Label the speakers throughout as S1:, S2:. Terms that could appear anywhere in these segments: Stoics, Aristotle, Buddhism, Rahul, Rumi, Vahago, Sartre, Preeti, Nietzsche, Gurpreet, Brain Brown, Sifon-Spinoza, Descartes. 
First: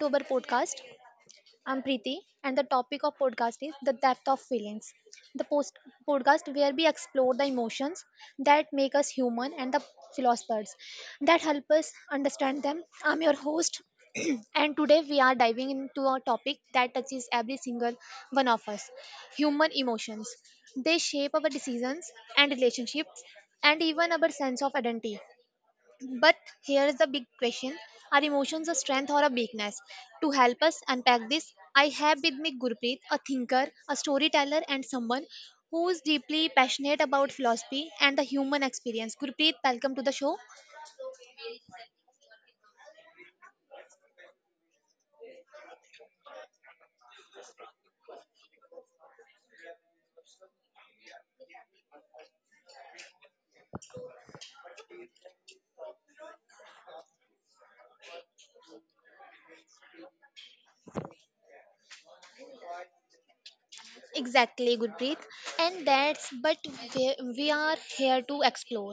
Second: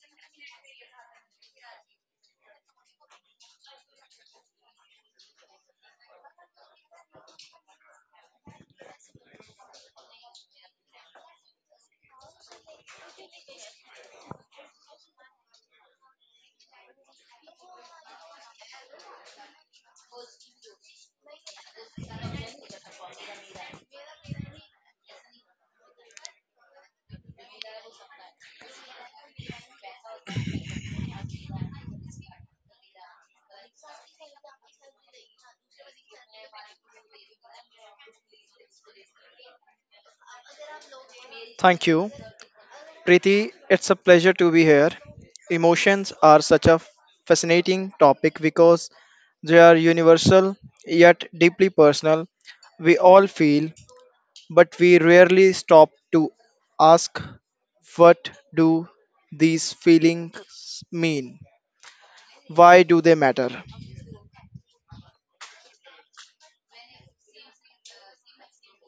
S1: to our podcast. I'm Preeti and the topic of podcast is the depth of feelings. The post podcast where we explore the emotions that make us human and the philosophers that help us understand them. I'm your host and today we are diving into a topic that touches every single one of us. Human emotions. They shape our decisions and relationships and even our sense of identity. But here is the big question. Are emotions a strength or a weakness? To help us unpack this, I have with me Gurpreet, a thinker, a storyteller, and someone who is deeply passionate about philosophy and the human experience. Gurpreet, welcome to the show.
S2: Thank you, Preeti. It's a pleasure to be here. Emotions are such a fascinating topic because they are universal yet deeply personal. We all feel, but we rarely stop to ask, what do these feelings mean? Why do they matter?
S1: Exactly, Gurpreet. And that's but we are here to explore.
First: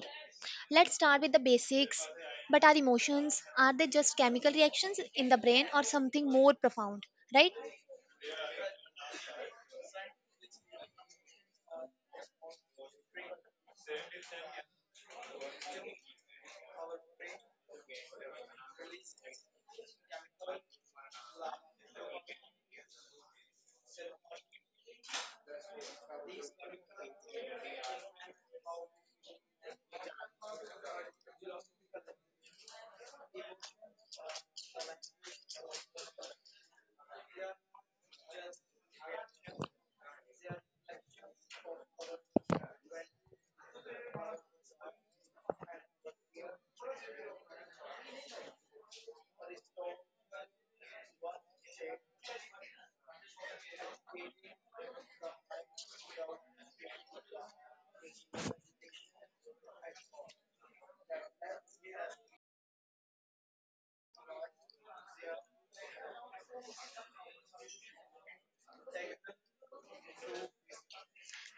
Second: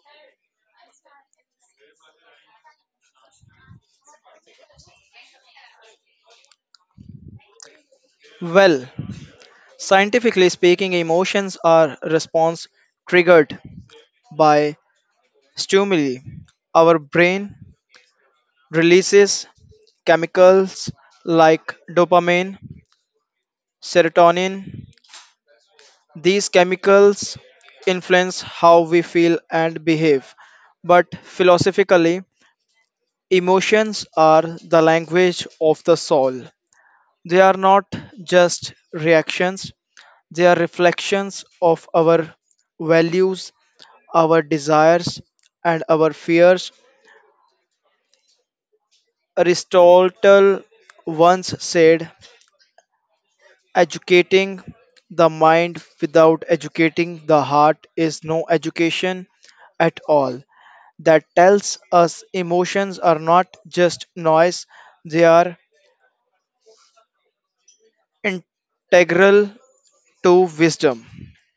S1: Let's start with the basics. But are emotions, are they just chemical reactions in the brain or something more profound, right?
S2: Well, scientifically speaking, emotions are response triggered by stimuli. Our brain releases chemicals like dopamine, serotonin. These chemicals influence how we feel and behave. But philosophically, emotions are the language of the soul. They are not just reactions, they are reflections of our values, our desires, and our fears. Aristotle once said, educating the mind without educating the heart is no education at all. That tells us emotions are not just noise, they are integral to wisdom.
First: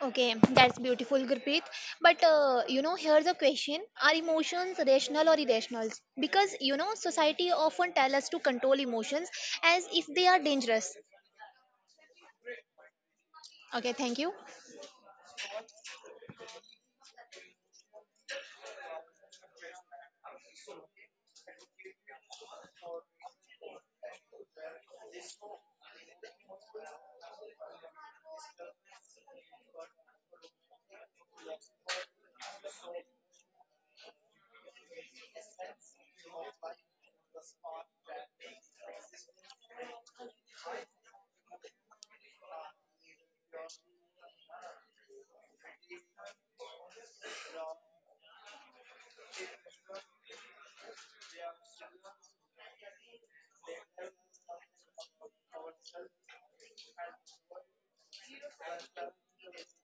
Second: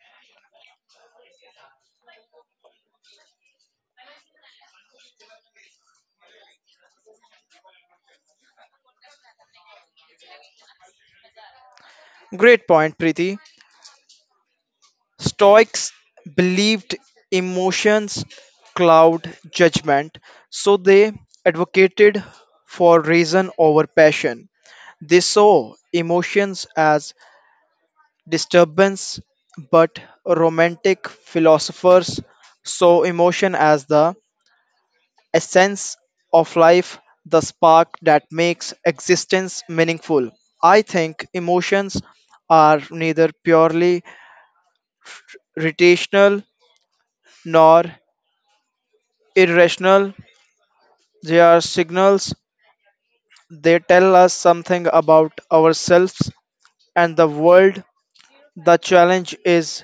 S1: Okay, that's beautiful, Gurpreet. But you know, here's a question: Are emotions rational or irrational? Because you know, society often tell us to control emotions as if they are dangerous.
S2: Great point, Preeti.
S1: Okay, thank you.
S2: Stoics believed emotions cloud judgment, so they advocated for reason over passion. They saw emotions as disturbance, but romantic philosophers saw emotion as the essence of life, the spark that makes existence meaningful. I think emotions are neither purely rational nor irrational. They are signals. They tell us something about ourselves and the world. The challenge is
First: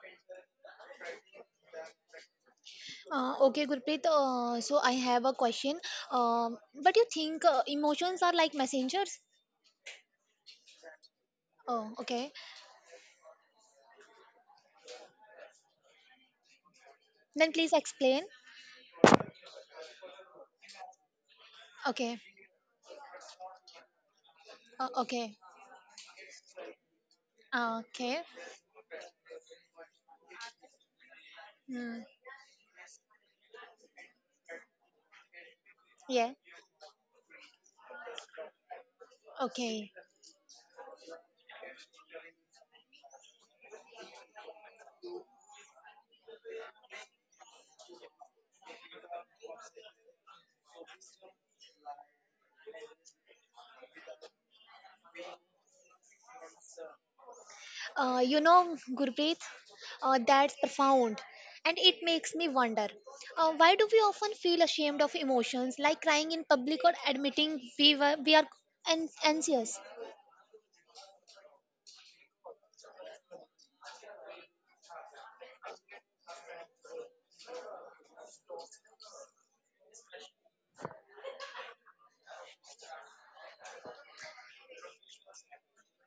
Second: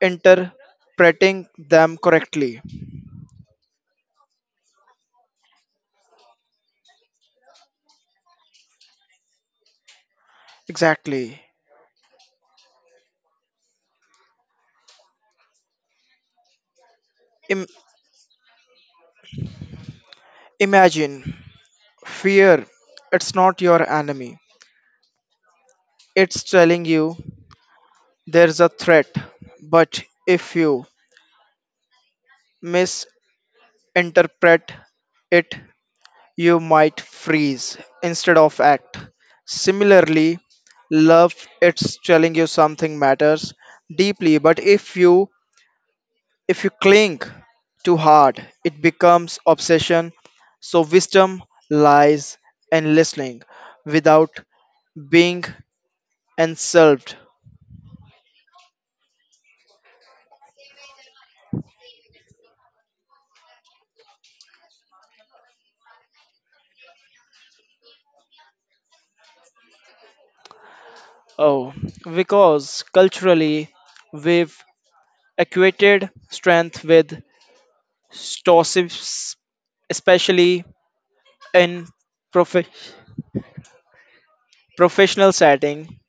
S2: interpreting them correctly.
S1: Okay, Gurpreet. So I have a question. But you think emotions are like messengers?
S2: Exactly.
S1: Oh, okay. Then
S2: Im-
S1: please explain.
S2: Imagine
S1: Okay.
S2: fear. It's not your enemy.
S1: Okay.
S2: It's telling you
S1: Okay.
S2: there's a threat. But if you
S1: Hmm.
S2: misinterpret it,
S1: Yeah.
S2: you might freeze instead of act.
S1: Okay.
S2: Similarly, love, it's telling you something matters deeply, but if you cling too hard, it becomes obsession. So wisdom lies in listening without being and served.
S1: You know, Gurpreet, that's profound. And it makes me wonder why do we often feel ashamed of emotions like crying in public or admitting we are anxious?
S2: Oh, because culturally we've equated strength with stoicism, especially in prof- professional setting.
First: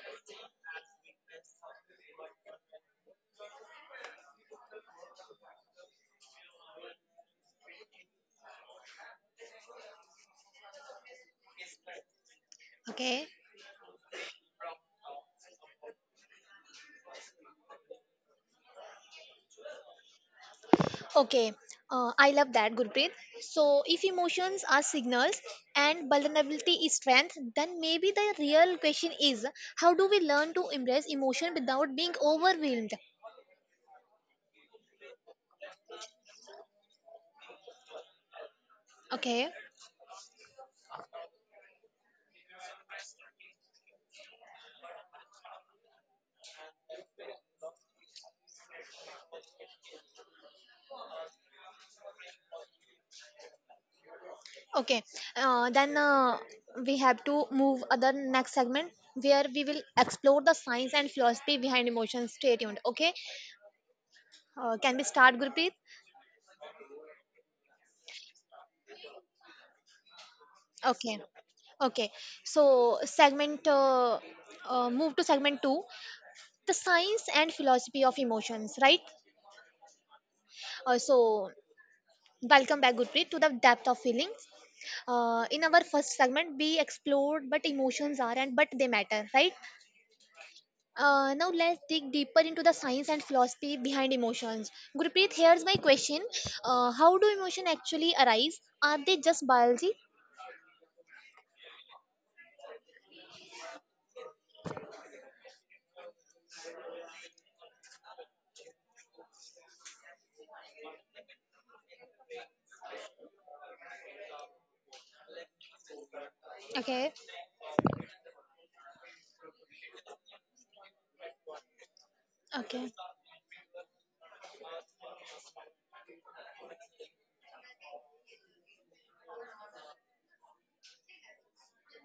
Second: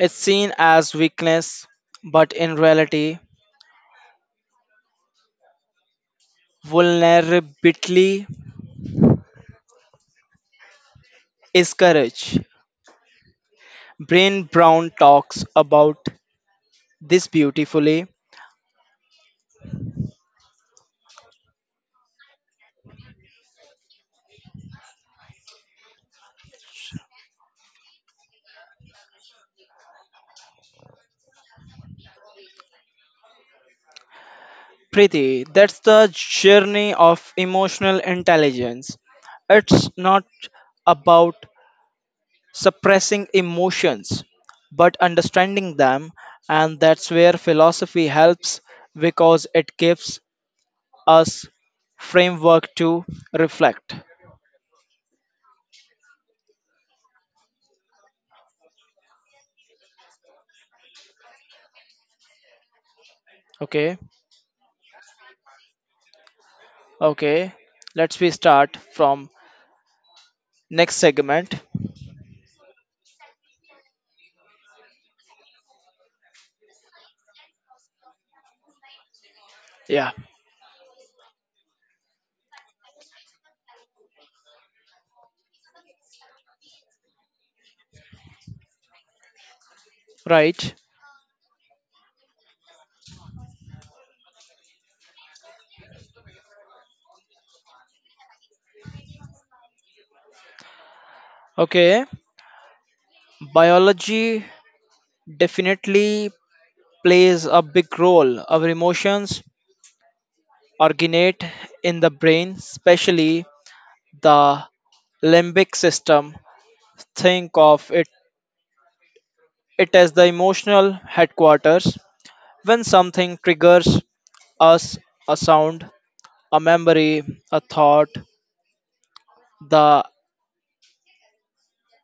S2: It's seen as weakness, but in reality, vulnerability is courage.
S1: Okay,
S2: Brain Brown talks about this beautifully.
S1: okay, I love that, Gurpreet. So, if emotions are signals and vulnerability is strength, then maybe the real question is how do we learn to embrace emotion without being overwhelmed?
S2: Preeti, that's the journey of emotional intelligence.
S1: Okay,
S2: It's not about suppressing emotions, but understanding them, and that's where philosophy helps because it gives us framework to reflect.
S1: okay, then we have to move other next segment where we will explore the science and philosophy behind emotions. Stay tuned. Okay,
S2: Okay,
S1: can we start, Gurpreet?
S2: okay, let's we start from next
S1: Okay,
S2: segment.
S1: okay. So segment move to segment two, the science and philosophy of emotions. Right.
S2: Yeah,
S1: So welcome back, Gurpreet, to the depth of feelings. In our first segment, we explored what emotions are and but they matter. Right.
S2: right.
S1: Now let's dig deeper into the science and philosophy behind emotions. Gurpreet, here's my question: how do emotions actually arise? Are they just biology?
S2: Okay, biology definitely plays a big role. Our emotions originate in the brain, especially the limbic system.
S1: Okay,
S2: Think of it as the emotional headquarters. When
S1: okay,
S2: something triggers us, a sound, a memory, a thought, the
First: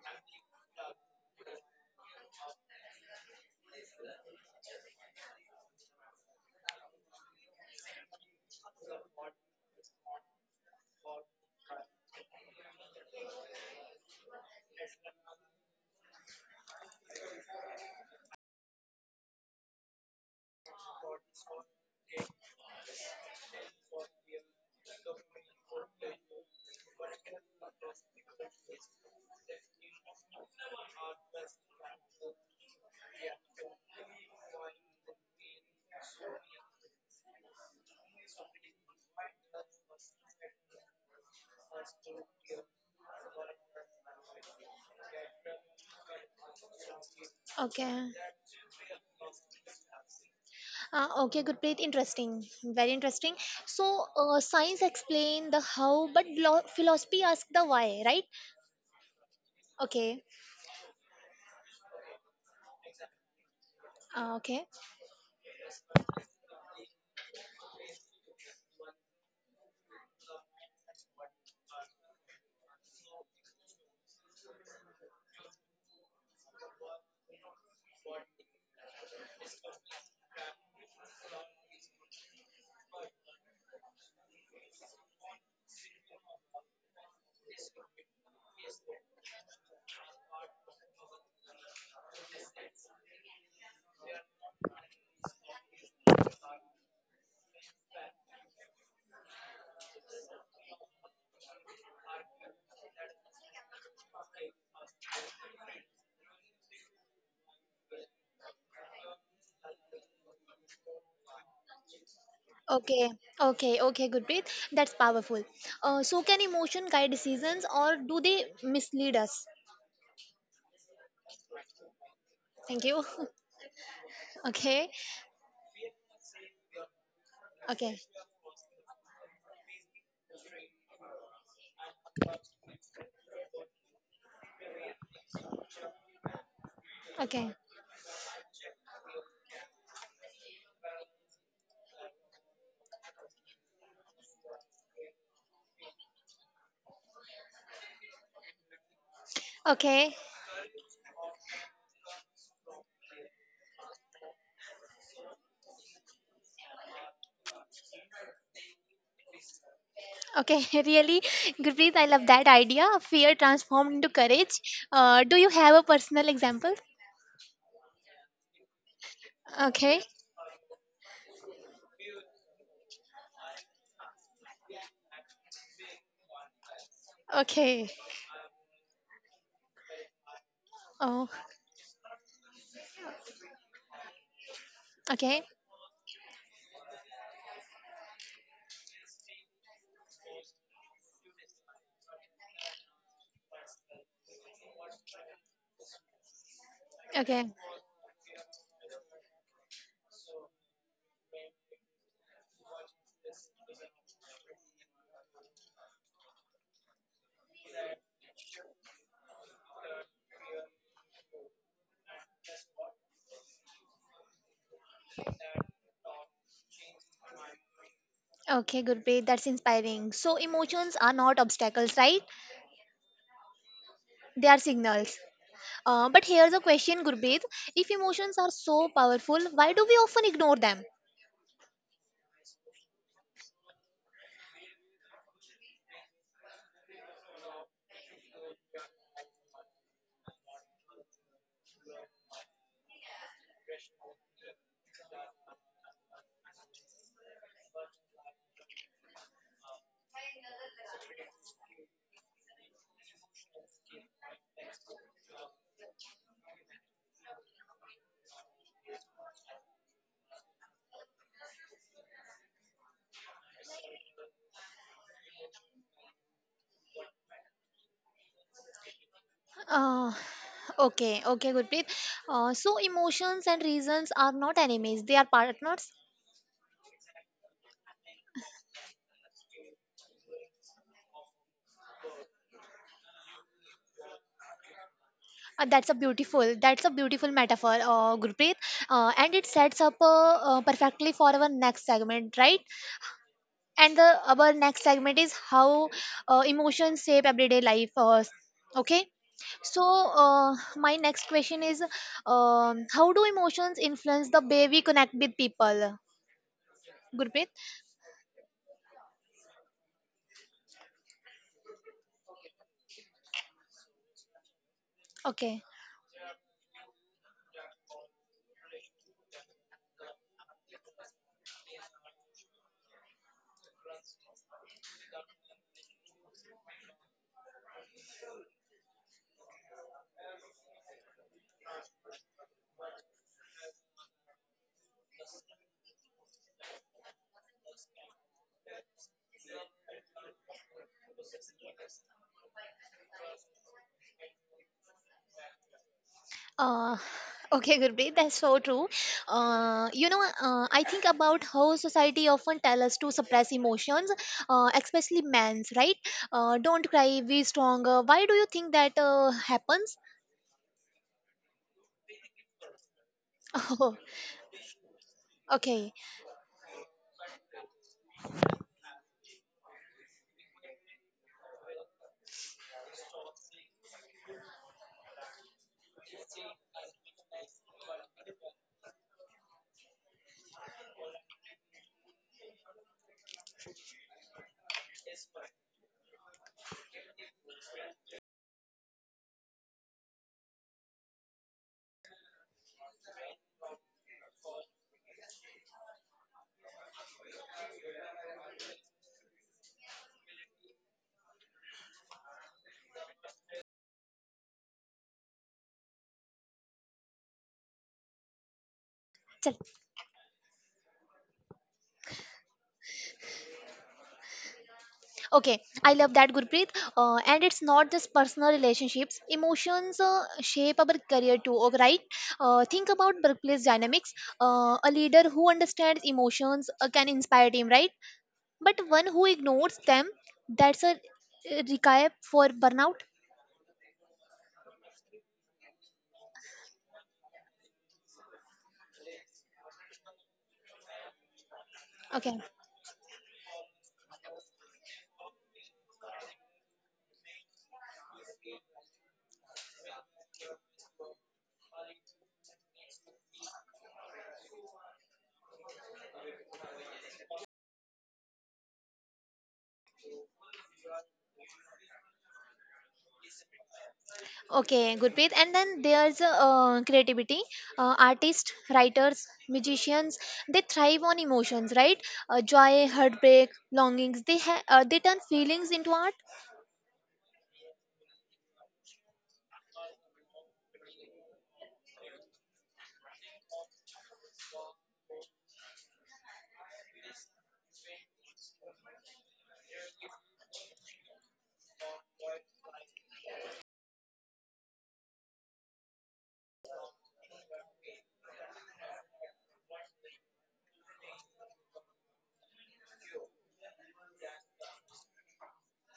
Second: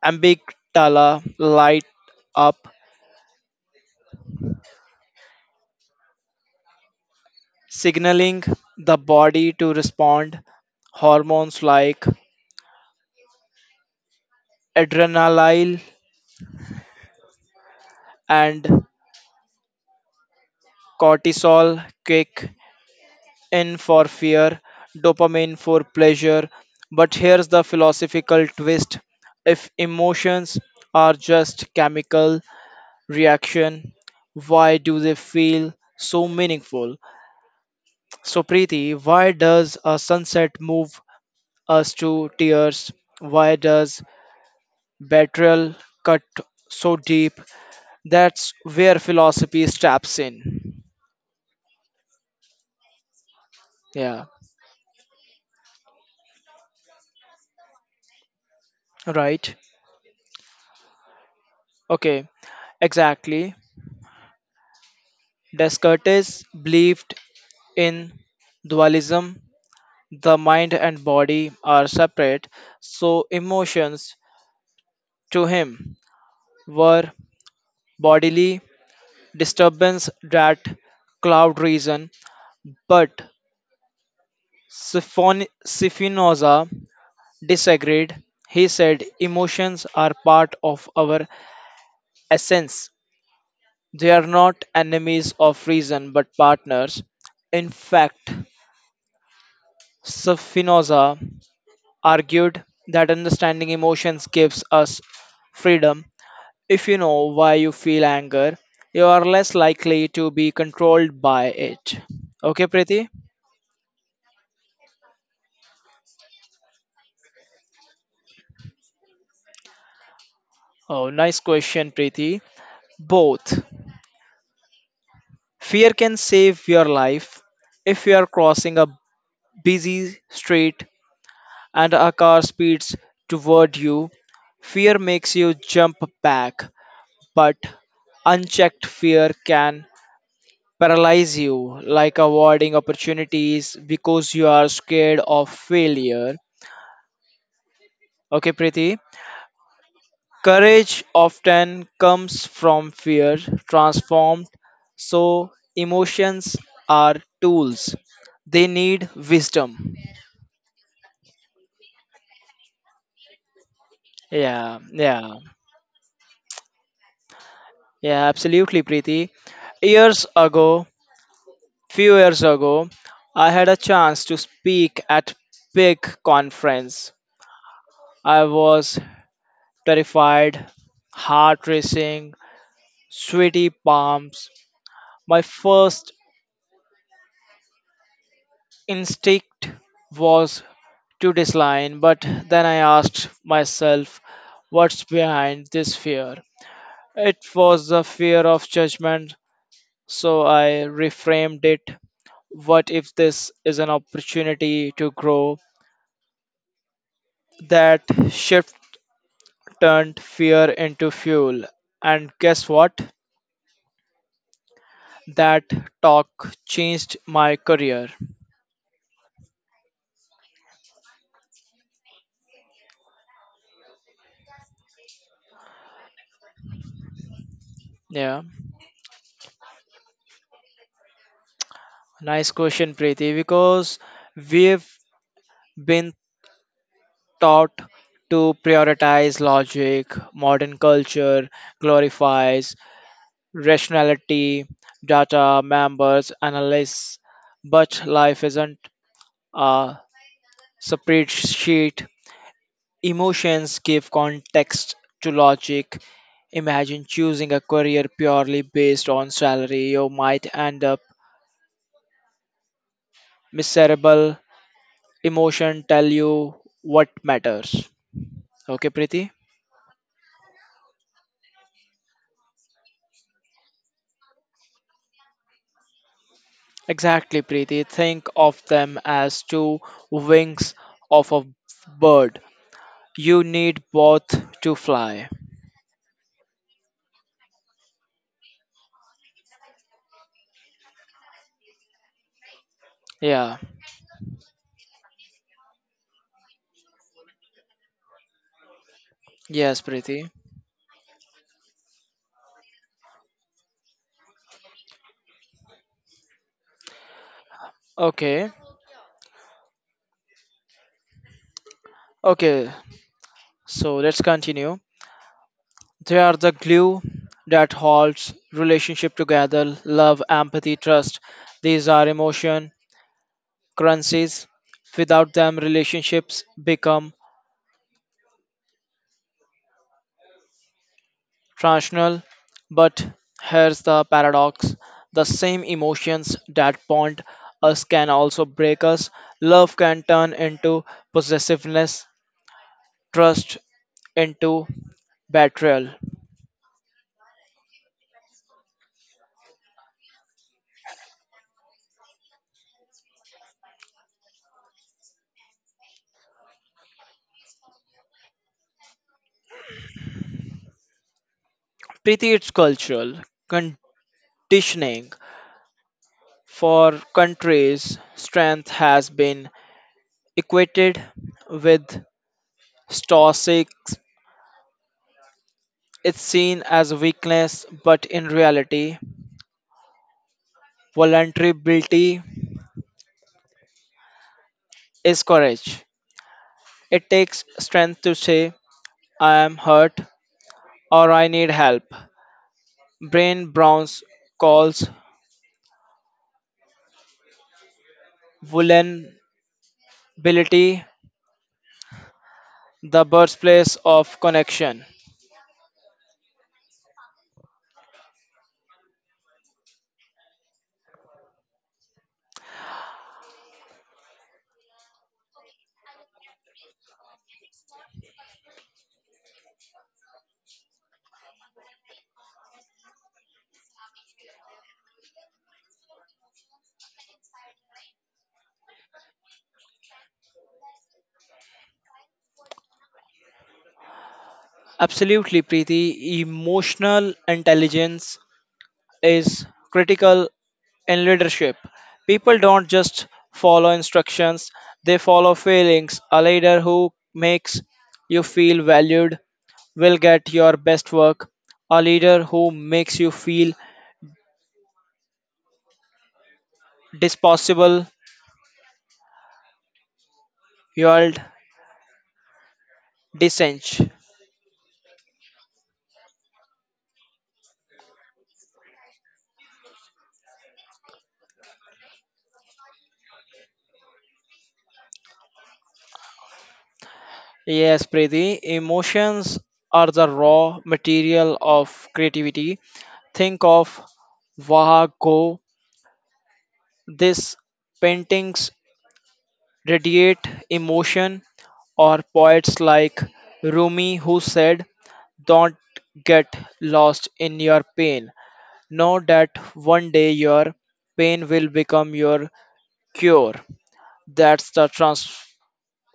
S2: amygdala light up, signaling the body to respond, hormones like adrenaline and cortisol kick in for fear, dopamine for pleasure. But here's the philosophical twist, if emotions are just chemical reaction, why do they feel so meaningful? So, Preeti, why does a sunset move us to tears? Why does betrayal cut so deep?
S1: okay,
S2: That's where philosophy steps in.
S1: okay. Gurpreet, interesting, very interesting. So
S2: Yeah,
S1: science explain the how, but philosophy asks the why, right?
S2: right.
S1: Okay,
S2: Okay, exactly.
S1: okay,
S2: Descartes believed in dualism, the mind and body are separate, so emotions to him were bodily disturbance that cloud reason. But Spinoza disagreed. He said emotions are part of our essence. They are not enemies of reason but partners. In fact, Spinoza argued that understanding emotions gives us freedom. If you know why you feel anger, you are less likely to be controlled by it. Okay, Preeti?
S1: okay, okay, okay. Gurpreet, that's powerful. So can emotion guide decisions, or do they mislead us?
S2: Oh, nice question, Preeti.
S1: Thank you.
S2: Both.
S1: Okay,
S2: Fear can save your life
S1: okay,
S2: if you are crossing a busy street and a car speeds toward you. Fear makes you jump back,
S1: okay,
S2: but unchecked fear can paralyze you, like avoiding opportunities because you are scared of failure. Okay, Preeti?
S1: okay,
S2: Courage often comes from fear transformed, so emotions are tools. They need wisdom.
S1: okay. Really, Gurpreet, I love that idea. Fear transformed into
S2: Yeah,
S1: courage.
S2: yeah,
S1: Do you have a personal example?
S2: yeah, absolutely, Preeti.
S1: Okay,
S2: Years ago, few years ago, I had a chance to speak at big conference.
S1: okay,
S2: I was terrified,
S1: oh,
S2: heart racing, sweaty palms.
S1: okay,
S2: My first instinct was to decline, but then I asked myself, what's behind this fear? It
S1: okay,
S2: was the fear of judgment, so I reframed it. What if this is an opportunity to grow? That shift turned fear into fuel. And guess what? That talk changed my career.
S1: okay, Gurpreet, that's inspiring. So, emotions are not obstacles, right? They are signals. But here's a question, Gurpreet. If emotions
S2: Yeah.
S1: are so powerful, why do we often ignore them?
S2: Nice question, Preeti, because we've been taught to prioritize logic, modern culture glorifies rationality, data, members, analysis, but life isn't a spreadsheet. Emotions give context to logic. Imagine choosing a career purely based on salary, you might end up miserable. Emotion tell you what matters. Okay, Preeti?
S1: Uh, okay, okay, Gurpreet. So emotions and reasons are not enemies; they are partners.
S2: Exactly, Preeti. Think of them as two wings of a bird. You need both to fly.
S1: That's a beautiful metaphor, Gurpreet. And it sets up perfectly for our next segment, right?
S2: Yeah.
S1: And the our next segment is how emotions shape everyday life. Okay.
S2: Yes,
S1: So
S2: Preeti.
S1: my next question is, how do emotions influence the way we connect with people, Gurpreet?
S2: Okay. Okay. So let's continue.
S1: Okay.
S2: They are the glue that holds relationship together, love, empathy, trust. These are emotion currencies. Without them, relationships become rational, but here's the paradox, the same emotions that bond us can also break us. Love can turn into possessiveness, trust into betrayal.
S1: Uh, okay, Gurpreet, that's so true. I think about how society often tell us to suppress emotions, especially men's, right? Don't cry, be stronger. Why do you think that happens?
S2: Preeti, it's cultural
S1: Oh,
S2: conditioning.
S1: okay.
S2: For countries, strength has been equated with stoics. It's seen as weakness, but in reality, vulnerability is courage. It takes strength to say, I am hurt or I need help. Brain Brown's calls vulnerability the birthplace of connection.
S1: Chal. Okay, I love that, Gurpreet. And it's not just personal relationships. Emotions shape our career too, oh, right? Think about workplace dynamics. A leader who understands emotions can inspire team, right? But one who ignores them, that's a recap for burnout.
S2: Absolutely, Preeti. Emotional intelligence is critical in leadership.
S1: Okay,
S2: People don't just follow instructions, they follow feelings. A leader who makes you feel valued will get your best work. A leader who makes you feel disposable yield descent.
S1: okay, Gurpreet, and then there's creativity. Artists, writers, magicians, they thrive on emotions, right? Joy, heartbreak, longings, they turn feelings into art.
S2: Yes, Preeti, emotions are the raw material of creativity. Think of Vahago. These paintings radiate emotion, or poets like Rumi who said, don't get lost in your pain. Know that one day your pain will become your cure. That's the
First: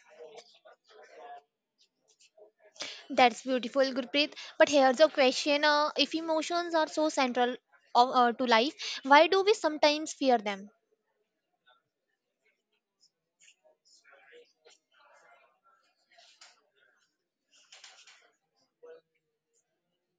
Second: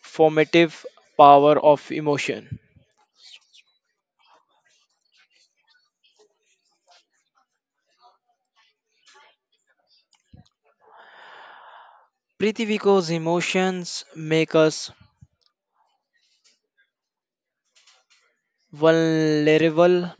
S2: formative power of emotion.
S1: That's beautiful, Gurpreet, but here's a question: if emotions are so central to life, why do we sometimes fear them?
S2: Preeti, because emotions make us vulnerable,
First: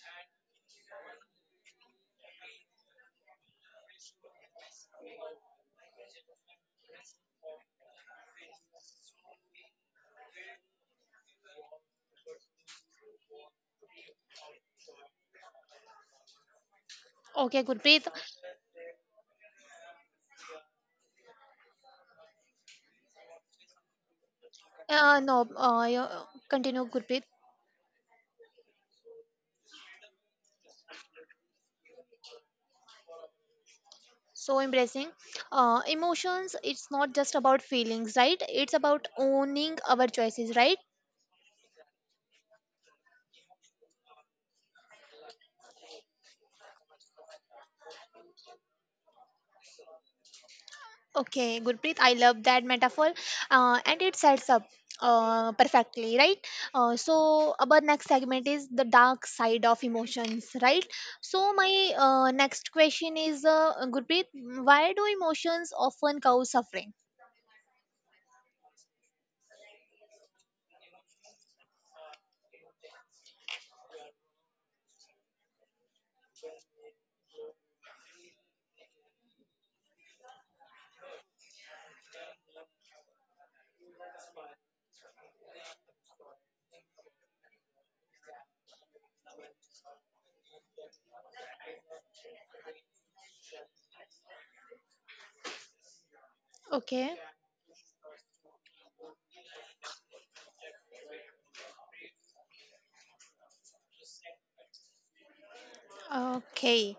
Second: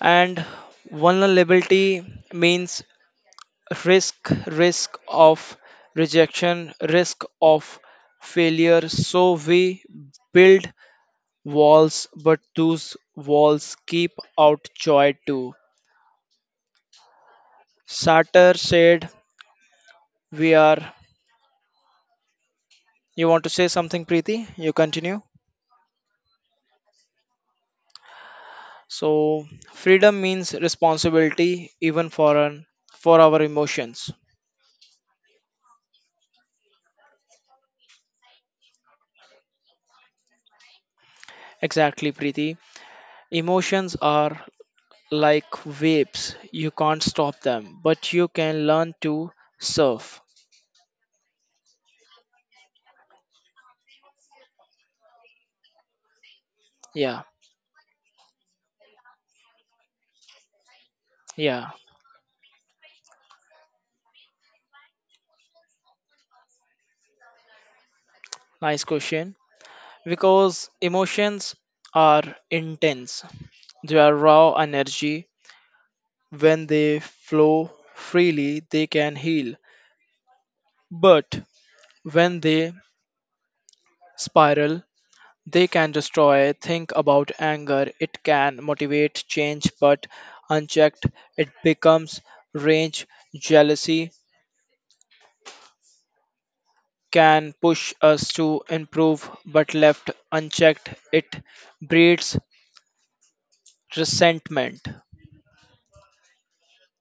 S2: and vulnerability means risk, risk of rejection, risk of failure. So we build walls, but those walls keep out joy too.
S1: Okay, Gurpreet.
S2: Sartre said, we are. You want to say something, Preeti? You continue.
S1: No you- continue, Gurpreet.
S2: So freedom means responsibility even for our emotions.
S1: So embracing emotions, it's not just about feelings, right? It's about owning our choices, right?
S2: Exactly, Preeti. Emotions are like waves. You can't stop them, but you can learn to surf.
S1: Okay, Gurpreet, I love that metaphor. And it sets up perfectly, right? So
S2: Yeah.
S1: our next segment is the dark side of emotions, right? So
S2: Yeah.
S1: my next question is, Gurpreet, why do emotions often cause suffering?
S2: Nice question. Because emotions are intense. They are raw energy. When they flow freely, they can heal. But when they spiral, they can destroy. Think about anger. It can motivate change, but unchecked, it becomes rage. Jealousy
S1: Okay,
S2: can push us to improve, but left unchecked, it breeds resentment.
S1: okay,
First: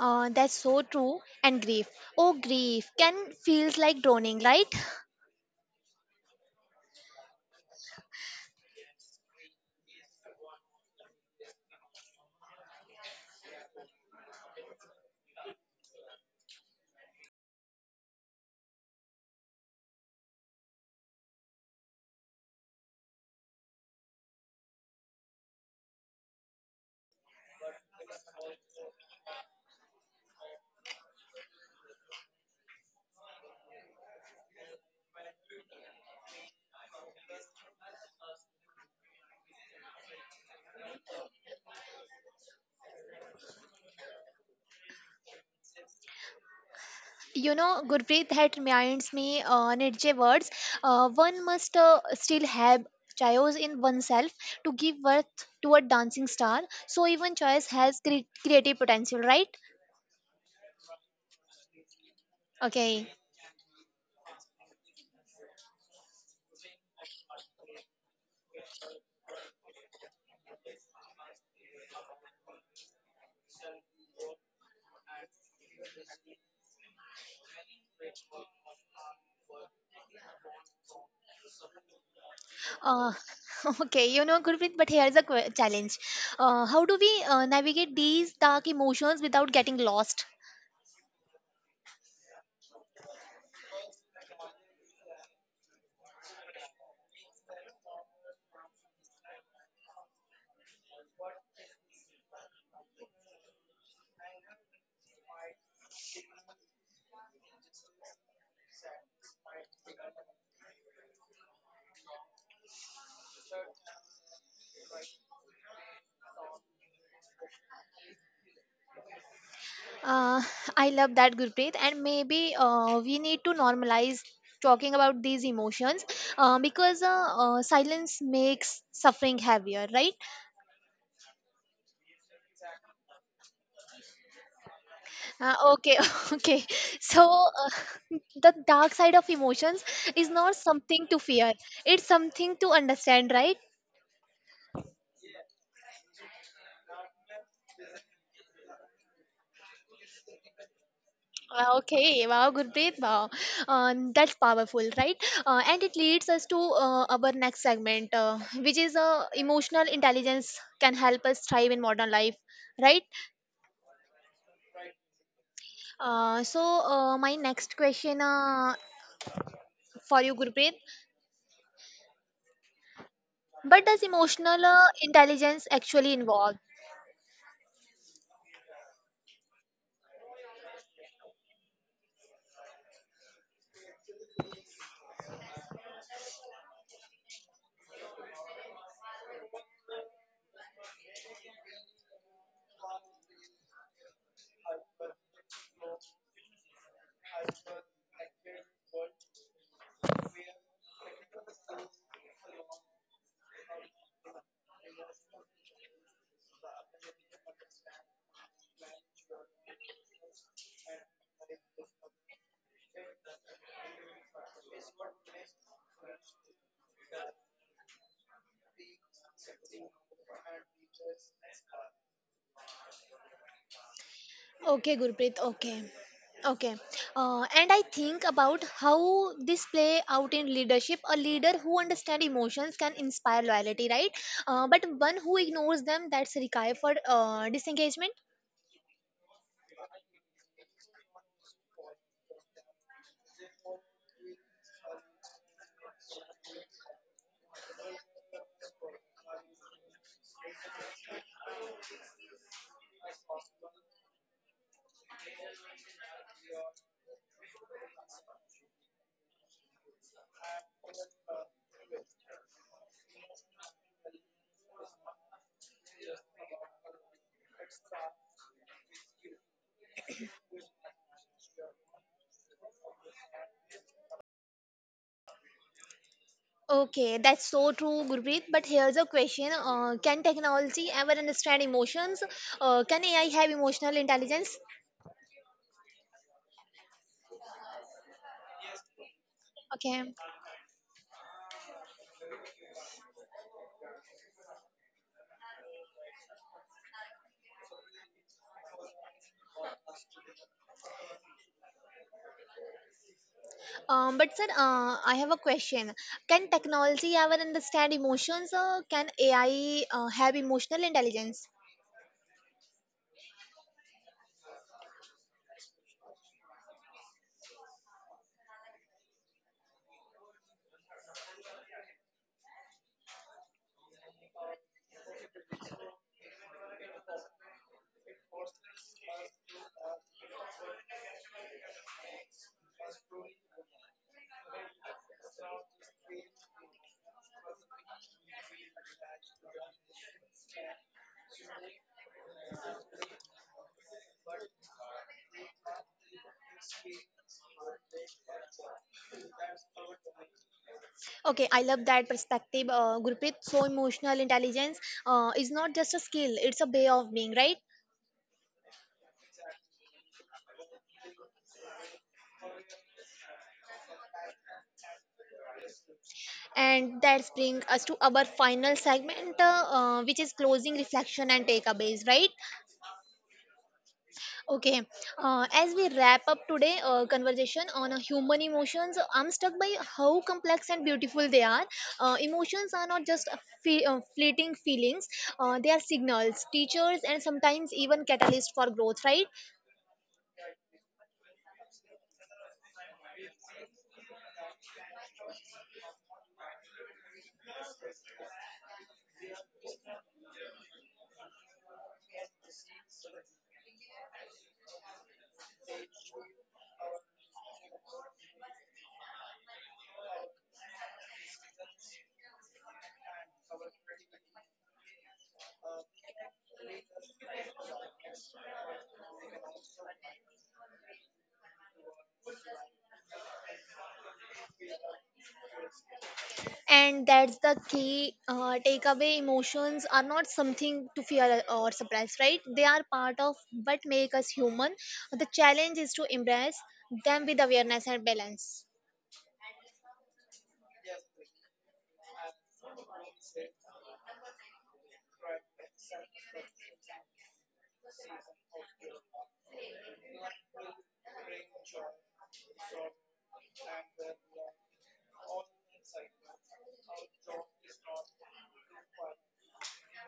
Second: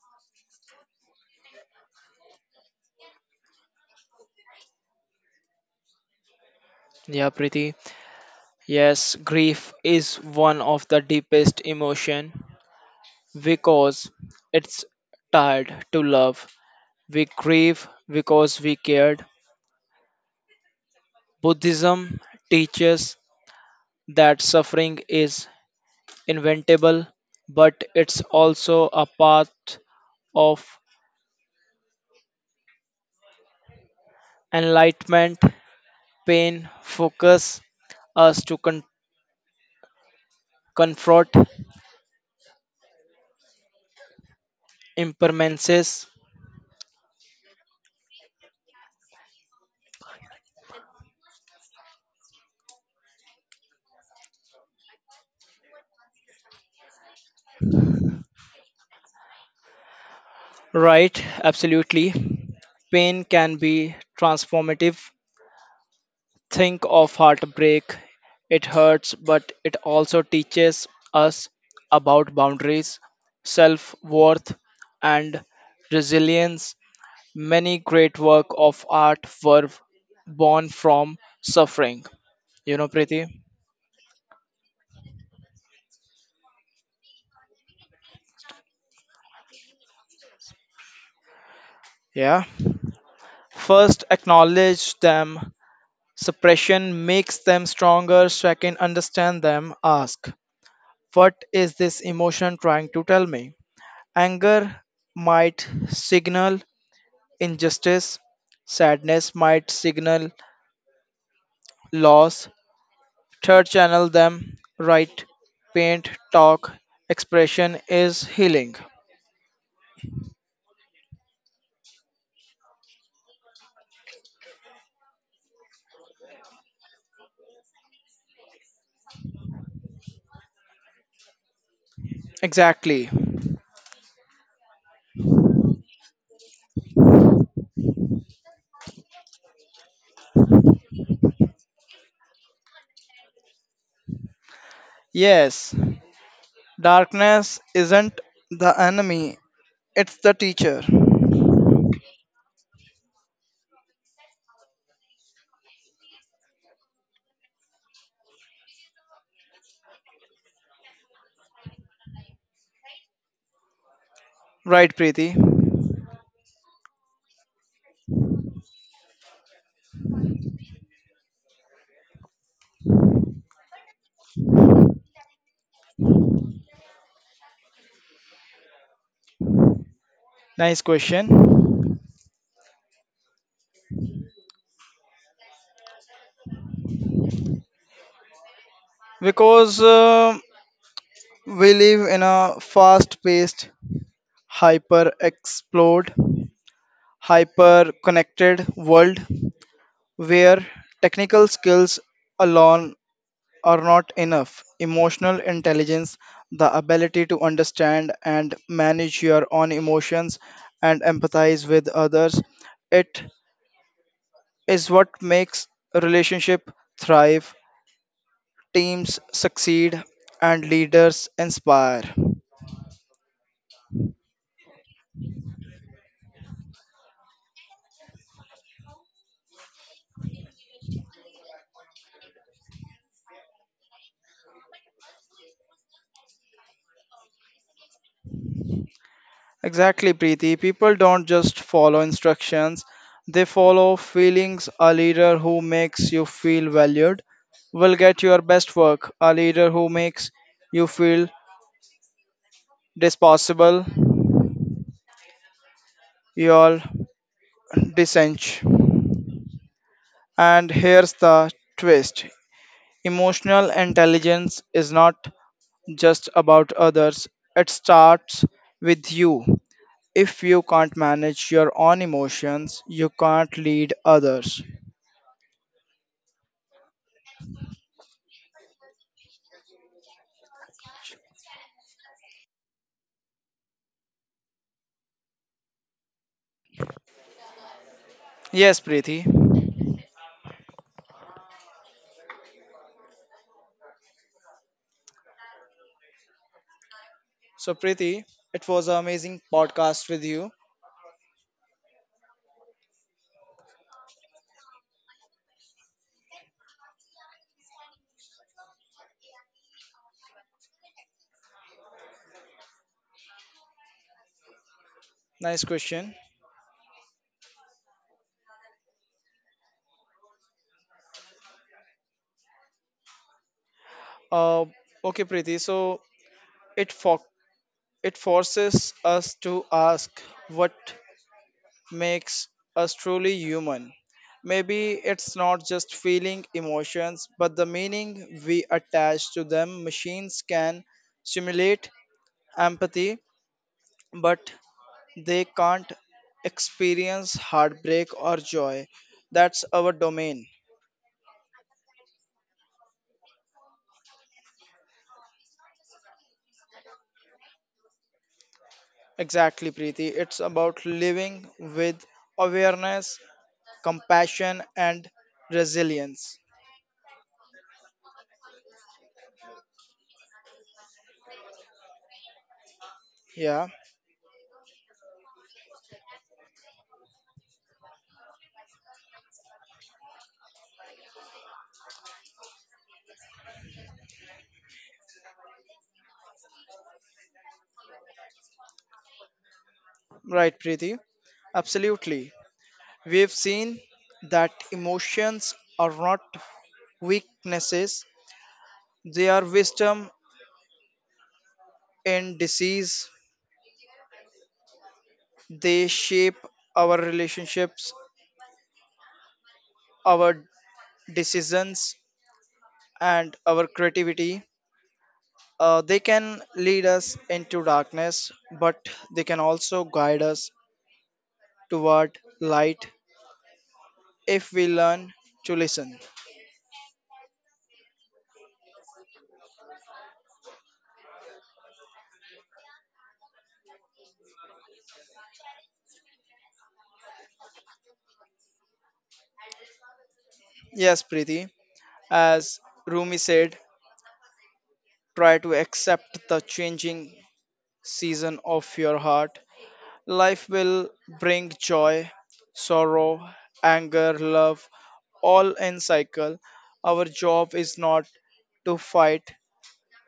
S1: that's so true. And grief, oh, grief can feels like drowning, right?
S2: Yeah, Preeti. Yes, grief is one of the deepest emotion because it's tied to love. We grieve because we cared. Buddhism teaches that suffering is inventable, but it's also a path of enlightenment. Pain focus us to confront impermanences.
S1: You know, Gurpreet had reminds me Nietzsche words. One must still have chaos in oneself to give birth to a dancing star. So even choice has creative potential, right?
S2: Right, absolutely.
S1: Okay.
S2: Pain can be transformative. Think of heartbreak. It hurts, but it also teaches us about boundaries, self worth, and resilience. Many great work of art were born from suffering. You know,
S1: Uh,
S2: Preeti?
S1: okay, you know, Gurpreet, but here's a challenge. How do we navigate these dark emotions without getting lost?
S2: Yeah. First, acknowledge them. Suppression makes them stronger. Second, understand them. Ask, what is this emotion trying to tell me? Anger might signal injustice. Sadness might signal loss. Third, channel them. Write, paint, talk. Expression is healing.
S1: Uh, I love that, Gurpreet. And maybe we need to normalize talking about these emotions because silence makes suffering heavier, right?
S2: Exactly.
S1: Okay, okay. So, the dark side of emotions is not something to fear, it's something to understand, right?
S2: Yes, darkness isn't the enemy, it's the teacher.
S1: Okay, wow, Gurpreet, wow, that's powerful, right? And it leads us to our next segment, which is emotional intelligence can help us thrive in modern life, right?
S2: Right, Preeti?
S1: So, my next question for you, Gurpreet, what does emotional intelligence actually involve?
S2: Nice question. Because we live in a fast paced, hyper explored, hyper connected world where technical skills alone are not enough. Emotional intelligence, the ability to understand and manage your own emotions and empathize with others, it is what makes a relationship thrive, teams succeed, and leaders inspire.
S1: Okay, Gurpreet. Okay. Okay. And I think about how this play out in leadership. A leader who understands emotions can inspire loyalty, right? But one who ignores them, that's required for disengagement.
S2: Exactly, Preeti. People don't just follow instructions, they follow feelings. A leader who makes you feel valued will get your best work. A leader who makes you feel disposable, you'll dissent. And here's the twist, emotional intelligence is not just about others, it starts with you. If you can't manage your own emotions, you can't lead others.
S1: Okay, that's so true, Gurpreet. But here's a question: can technology ever understand emotions? Can AI have emotional intelligence?
S2: Yes, Preeti.
S1: Okay.
S2: So, Preeti, it was an amazing podcast with you.
S1: But sir, I have a question. Can technology ever understand emotions? Can AI have emotional intelligence?
S2: Nice question. Uh, okay, Preeti. So, it for it forces us to ask what makes us truly human. Maybe it's not just feeling emotions, but the meaning we attach to them. Machines can simulate empathy, but they can't experience heartbreak or joy. That's our domain.
S1: Okay, I love that perspective, Gurpreet. So emotional intelligence is not just a skill; it's a way of being, right?
S2: Exactly, Preeti. It's about living with awareness, compassion, and resilience.
S1: And that brings us to our final segment, which is closing reflection and takeaways, right?
S2: Yeah,
S1: Okay, as we wrap up today conversation on human emotions, I'm struck by how complex and beautiful they are. Emotions are not just fleeting feelings; they are signals, teachers, and sometimes even catalysts for growth. Right,
S2: right, Preeti. Absolutely. We've seen that emotions are not weaknesses, they are wisdom in disease. They shape our relationships, our decisions, and our creativity. They can lead us into darkness, but they can also guide us toward light if we learn to listen.
S1: and that's the key takeaway. Emotions are not something to fear or suppress. Right, they are part of what make us human. The challenge is to embrace them with awareness and balance.
S2: Yes, Preeti, as Rumi said, try to accept the changing season of your heart. Life will bring joy, sorrow, anger, love, all in cycle. Our job is not to fight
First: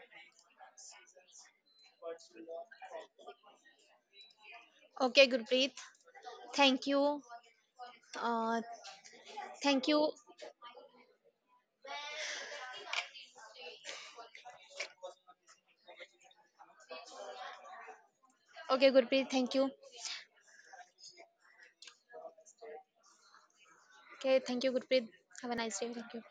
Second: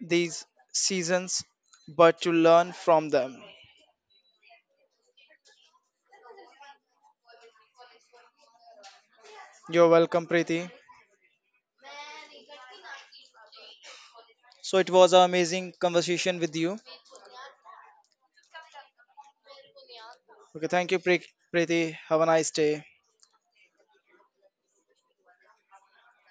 S2: these seasons, but to learn from them.
S1: Okay, Gurpreet, thank you. Uh, thank
S2: You're
S1: you.
S2: welcome, Preeti. So it was an amazing conversation with you.
S1: Okay, Gurpreet, thank you.
S2: Okay, thank you, Preeti. Have a nice day.
S1: Okay, thank you, Gurpreet. Have a nice day. Thank you.